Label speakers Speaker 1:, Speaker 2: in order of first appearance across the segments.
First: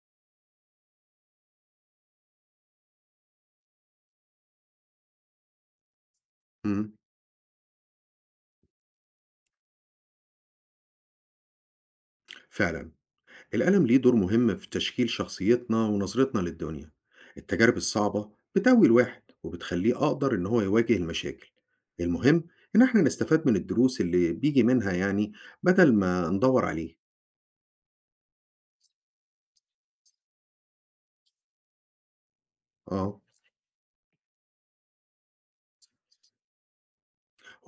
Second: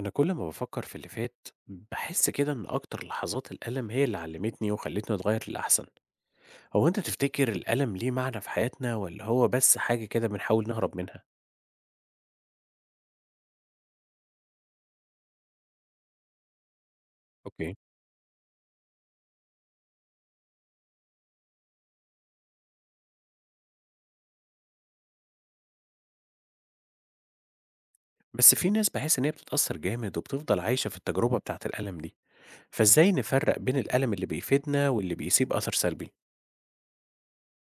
Speaker 1: أنا كل ما بافكر في اللي فات، باحس كده إن أكتر لحظات الألم هي اللي علمتني وخلتني أتغير للأحسن. هو
Speaker 2: امم،
Speaker 1: أنت تفتكر الألم ليه معنى في حياتنا والّا هو بس حاجة كده بنحاول نهرب منها؟
Speaker 2: فعلا. الألم ليه دور مهم في تشكيل شخصيتنا ونظرتنا للدنيا.
Speaker 1: اوكي،
Speaker 2: التجارب الصعبة بتقوي الواحد وبتخليه أقدر إن هو يواجه المشاكل. المهم إن إحنا نستفاد من الدروس اللي بيجي منها يعني، بدل ما ندور عليه.
Speaker 1: بس في ناس باحس إن هي بتتأثر جامد وبتفضل عايشة في التجربة بتاعة الألم دي، فإزاي
Speaker 2: آه.
Speaker 1: نفرق بين الألم اللي بيفيدنا واللي بيسيب أثر سلبي؟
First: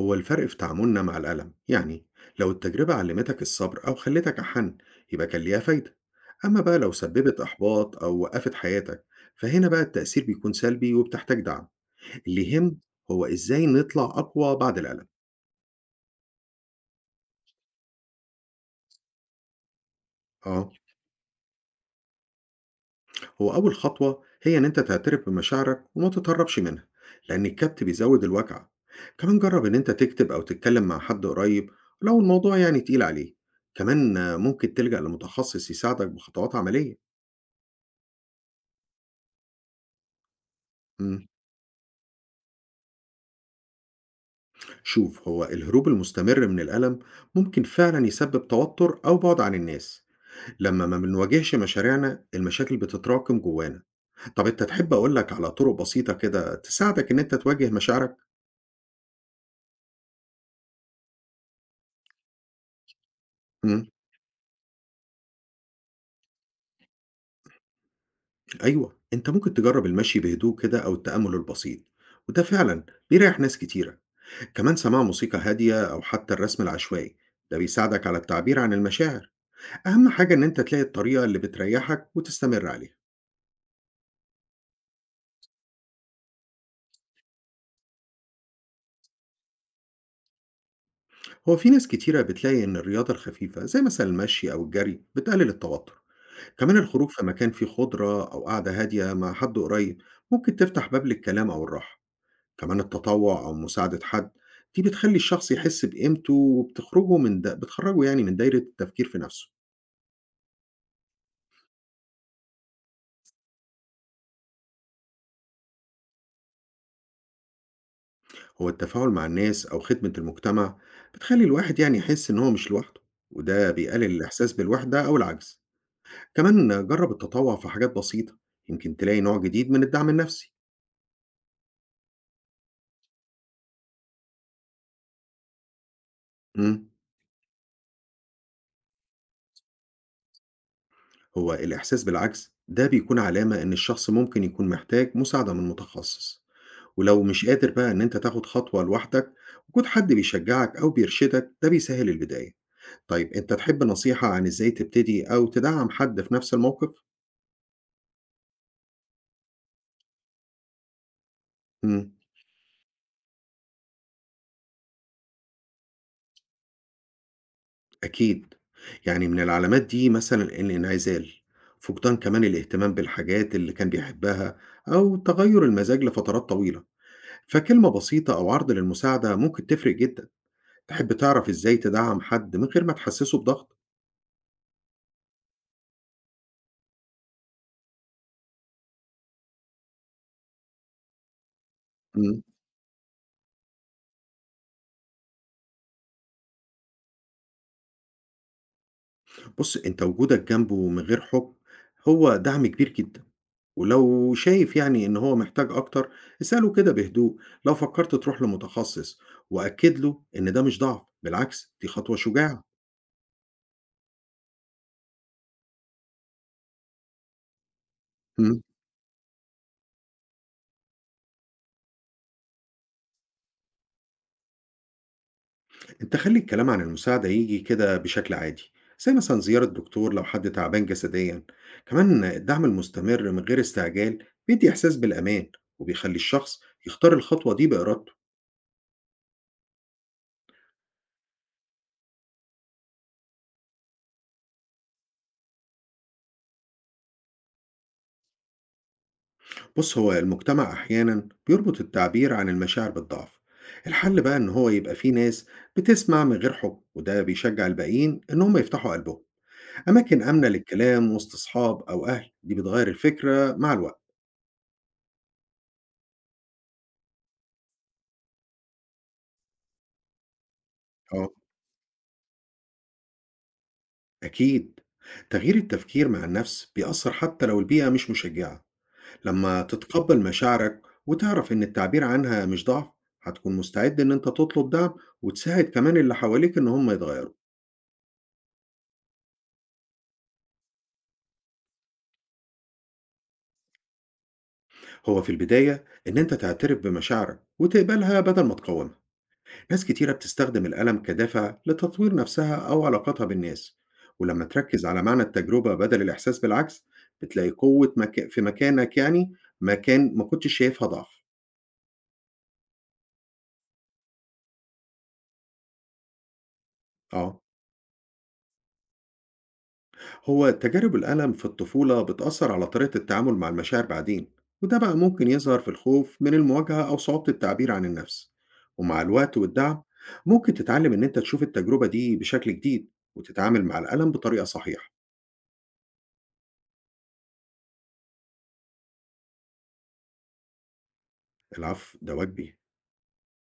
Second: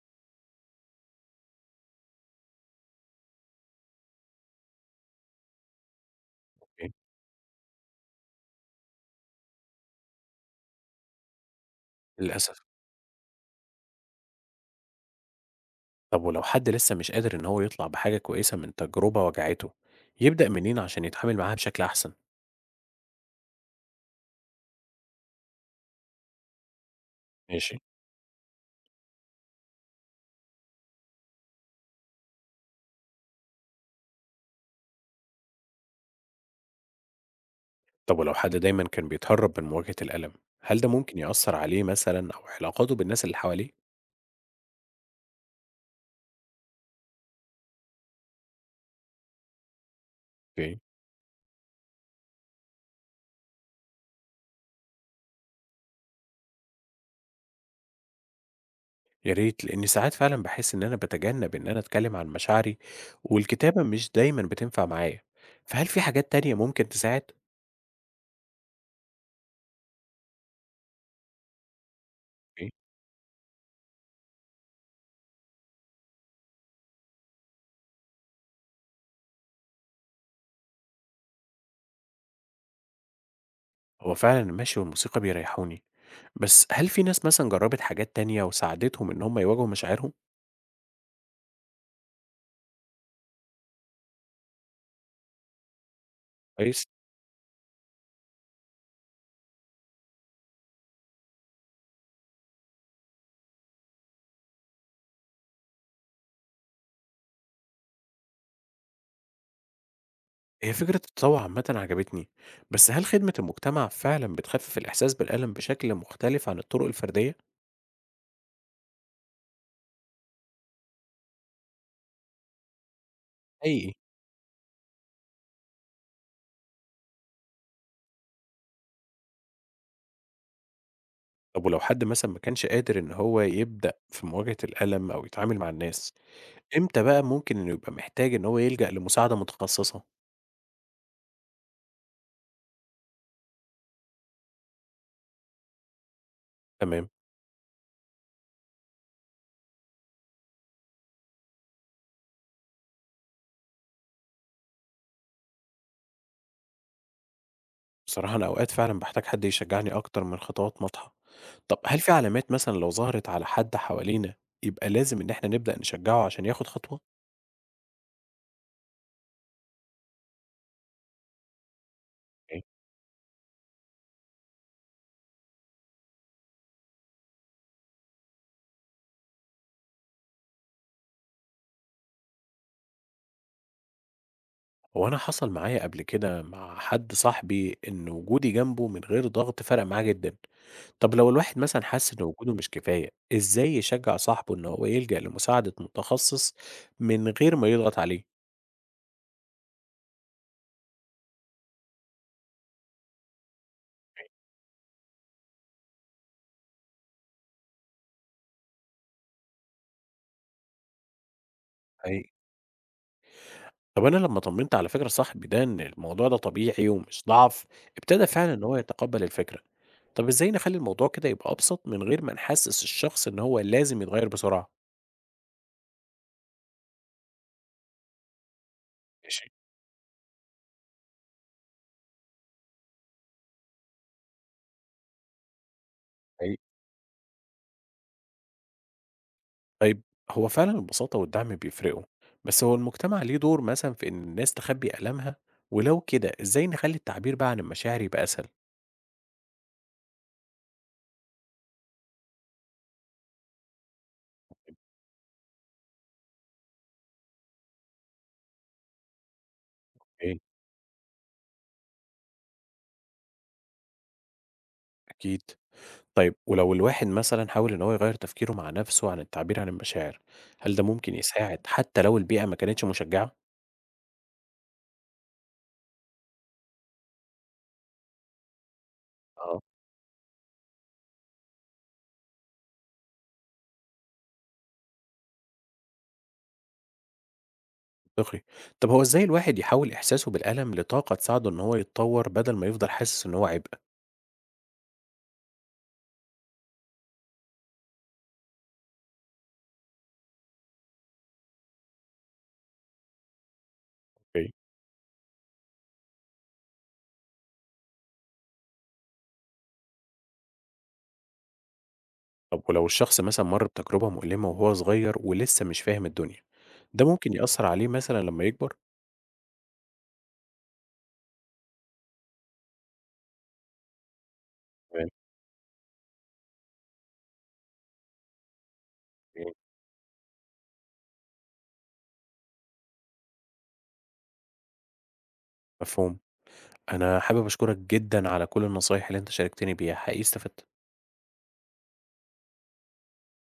Speaker 2: هو الفرق في تعاملنا مع الألم يعني، لو التجربة علمتك الصبر أو خلتك أحن يبقى كان ليها فايدة. أما بقى
Speaker 1: اوكي.
Speaker 2: لو سببت إحباط أو وقفت حياتك فهنا بقى التأثير بيكون سلبي وبتحتاج دعم. اللي
Speaker 1: للأسف.
Speaker 2: يهم هو إزاي نطلع أقوى بعد الألم.
Speaker 1: طب ولو حد لسه مش قادر إن هو يطلع بحاجة كويسة من تجربة وجعته، يبدأ
Speaker 2: آه.
Speaker 1: منين عشان يتعامل معاها بشكل أحسن؟
Speaker 2: هو أول خطوة هي إن أنت تعترف بمشاعرك وما تتهربش منها لأن
Speaker 1: ماشي.
Speaker 2: الكبت بيزود الوجع. كمان جرب إن أنت تكتب أو تتكلم مع حد قريب لو الموضوع يعني تقيل عليه. كمان ممكن تلجأ لمتخصص يساعدك بخطوات عملية.
Speaker 1: طب ولو حد دايما كان بيتهرب من مواجهة الألم، هل ده ممكن
Speaker 2: مم.
Speaker 1: يأثر عليه مثلا أو علاقاته بالناس اللي حواليه؟
Speaker 2: شوف، هو الهروب المستمر من الألم ممكن فعلا يسبب توتر أو بعد عن الناس.
Speaker 1: اوكي.
Speaker 2: لما ما بنواجهش مشاريعنا المشاكل بتتراكم جوانا. طب أنت تحب أقول لك على طرق بسيطة كده تساعدك إن أنت تواجه مشاعرك؟
Speaker 1: يا ريت، لأن ساعات فعلا بحس إن أنا بتجنب إن أنا أتكلم عن مشاعري والكتابة
Speaker 2: إمم،
Speaker 1: مش دايما بتنفع معايا، فهل في حاجات تانية ممكن تساعد؟
Speaker 2: أيوه، أنت ممكن تجرب المشي بهدوء كده أو التأمل البسيط، وده
Speaker 1: اوكي.
Speaker 2: فعلًا بيريح ناس كتيرة. كمان سماع موسيقى هادية أو حتى الرسم العشوائي، ده بيساعدك على التعبير عن المشاعر. أهم حاجة إن أنت تلاقي الطريقة اللي بتريحك وتستمر عليها.
Speaker 1: هو فعلا المشي والموسيقى بيريحوني، بس هل في ناس مثلا جربت حاجات تانية وساعدتهم إن هم يواجهوا مشاعرهم؟
Speaker 2: هو في ناس كتيرة بتلاقي إن الرياضة الخفيفة زي مثلًا المشي أو الجري بتقلل التوتر. كمان
Speaker 1: كويس.
Speaker 2: الخروج في مكان فيه خضرة أو قعدة هادية مع حد قريب ممكن تفتح باب للكلام أو الراحة. كمان التطوع أو مساعدة حد، دي بتخلي الشخص يحس بقيمته وبتخرجه من دا بتخرجه يعني من دايرة التفكير في نفسه.
Speaker 1: هي فكرة التطوع عامة عجبتني، بس هل خدمة المجتمع فعلا بتخفف الإحساس بالألم بشكل مختلف عن الطرق الفردية؟
Speaker 2: هو التفاعل مع الناس أو خدمة المجتمع بتخلي الواحد يعني يحس إن هو مش لوحده، وده
Speaker 1: حقيقي.
Speaker 2: بيقلل الإحساس بالوحدة أو العجز. كمان جرب التطوع في حاجات بسيطة، يمكن تلاقي نوع جديد من الدعم النفسي.
Speaker 1: طب ولو حد مثلًا ما كانش قادر إن هو يبدأ في مواجهة الألم أو يتعامل مع الناس،
Speaker 2: مم.
Speaker 1: إمتى بقى ممكن إنه يبقى محتاج إن هو يلجأ لمساعدة متخصصة؟
Speaker 2: هو الإحساس بالعجز ده بيكون علامة إن الشخص ممكن يكون محتاج مساعدة من متخصص.
Speaker 1: تمام.
Speaker 2: ولو مش قادر بقى إن أنت تاخد خطوة لوحدك، وجود حد بيشجعك أو بيرشدك ده بيسهل البداية. طيب أنت تحب نصيحة عن إزاي تبتدي أو تدعم حد في نفس الموقف؟
Speaker 1: بصراحة أنا أوقات فعلًا باحتاج حد يشجعني أكتر من خطوات واضحة. طب هل
Speaker 2: إمم،
Speaker 1: في علامات مثلًا لو ظهرت على حد حوالينا يبقى لازم إن إحنا نبدأ نشجعه عشان ياخد خطوة؟
Speaker 2: أكيد. يعني من العلامات دي مثلًا الانعزال، فقدان كمان
Speaker 1: أوكي.
Speaker 2: الاهتمام بالحاجات اللي كان بيحبها، أو تغير المزاج لفترات طويلة. فكلمة بسيطة أو عرض للمساعدة ممكن تفرق جدًا. تحب تعرف إزاي تدعم حد من غير ما تحسسه بضغط؟
Speaker 1: هو أنا حصل معايا قبل كده مع حد صاحبي إن وجودي جنبه من غير ضغط فرق معاه جدًا. طب لو الواحد مثلًا حس إن
Speaker 2: إمم.
Speaker 1: وجوده مش كفاية، إزاي يشجّع صاحبه إن هو يلجأ لمساعدة متخصص من غير ما يضغط عليه؟
Speaker 2: بُص، أنت وجودك جنبه من غير حُكم هو دعم كبير جدًا. ولو شايف يعني إن هو محتاج أكتر، اسأله كده بهدوء، لو فكّرت تروح لمتخصص وأكّد له إن ده مش ضعف، بالعكس دي خطوة
Speaker 1: حقيقي.
Speaker 2: شجاعة.
Speaker 1: طب أنا لمّا طمنت على فكرة صاحبي ده إن الموضوع ده طبيعي ومش ضعف، ابتدى فعلًا
Speaker 2: إمم،
Speaker 1: إن هو يتقبّل الفكرة. طب إزاي نخلّي الموضوع كده يبقى أبسط من غير ما نحسّس الشخص إن هو لازم يتغيّر بسرعة؟
Speaker 2: أنت خلّي الكلام عن المساعدة ييجي كده بشكل عادي، زي مثلًا
Speaker 1: ماشي.
Speaker 2: زيارة دكتور لو حد تعبان جسديًا. كمان الدعم المستمر من غير استعجال بيدّي إحساس بالأمان، وبيخلّي
Speaker 1: حقيقي.
Speaker 2: الشخص يختار الخطوة دي بإرادته.
Speaker 1: طيب، هو فعلًا البساطة والدعم بيفرقوا، بس هو المجتمع ليه دور مثلًا في إن الناس تخبّي آلامها؟ ولو كده إزاي نخلّي التعبير بقى عن المشاعر يبقى أسهل؟
Speaker 2: بص، هو المجتمع أحيانا بيربط التعبير عن المشاعر بالضعف. الحل بقى إن هو يبقى فيه ناس بتسمع من غير حكم، وده بيشجع الباقيين إن هم يفتحوا قلبهم. أماكن
Speaker 1: أوكي،
Speaker 2: آمنة للكلام وسط أصحاب أو أهل دي بتغير الفكرة مع الوقت.
Speaker 1: أكيد. طيب ولو الواحد مثلًا حاول إن هو يغيّر تفكيره مع نفسه عن التعبير عن المشاعر، هل ده ممكن
Speaker 2: آه،
Speaker 1: يساعد حتى لو البيئة ما كانتش مشجعة؟
Speaker 2: أكيد. تغيير التفكير مع النفس بيأثر حتى لو البيئة مش مشجعة.
Speaker 1: آه.
Speaker 2: لما تتقبل مشاعرك وتعرف إن التعبير عنها مش ضعف، هتكون مستعد إن أنت تطلب دعم، وتساعد كمان اللي حواليك إن هم يتغيروا.
Speaker 1: منطقي. طب هو إزاي الواحد يحوّل إحساسه بالألم لطاقة تساعده إن هو يتطور بدل ما يفضل حاسس إن هو عبء؟
Speaker 2: هو في البداية إن أنت تعترف بمشاعرك وتقبلها بدل ما تقاومها. ناس كتيرة بتستخدم الألم كدافع لتطوير نفسها أو علاقاتها بالناس. ولما
Speaker 1: أوكي.
Speaker 2: تركز على معنى التجربة بدل الإحساس بالعكس بتلاقي قوة في مكانك، يعني مكان ما كنتش شايفها ضعف.
Speaker 1: طب ولو الشخص مثلًا مَر بتجربة مؤلمة وهو صغير ولسه مش فاهم الدنيا، ده ممكن
Speaker 2: آه.
Speaker 1: يأثّر عليه مثلًا لمّا يكبر؟
Speaker 2: هو تجارب الألم في الطفولة بتأثر على طريقة التعامل مع المشاعر بعدين، وده بقى
Speaker 1: تمام.
Speaker 2: ممكن يظهر في الخوف من المواجهة أو صعوبة التعبير عن النفس. ومع الوقت
Speaker 1: إمم.
Speaker 2: والدعم ممكن تتعلم إن أنت تشوف التجربة دي بشكل جديد، وتتعامل مع الألم بطريقة صحيحة.
Speaker 1: مفهوم. أنا حابب أشكرك جدًا على كل النصايح اللي أنت شاركتني بيها، حقيقي استفدت.
Speaker 2: العفو، ده واجبي.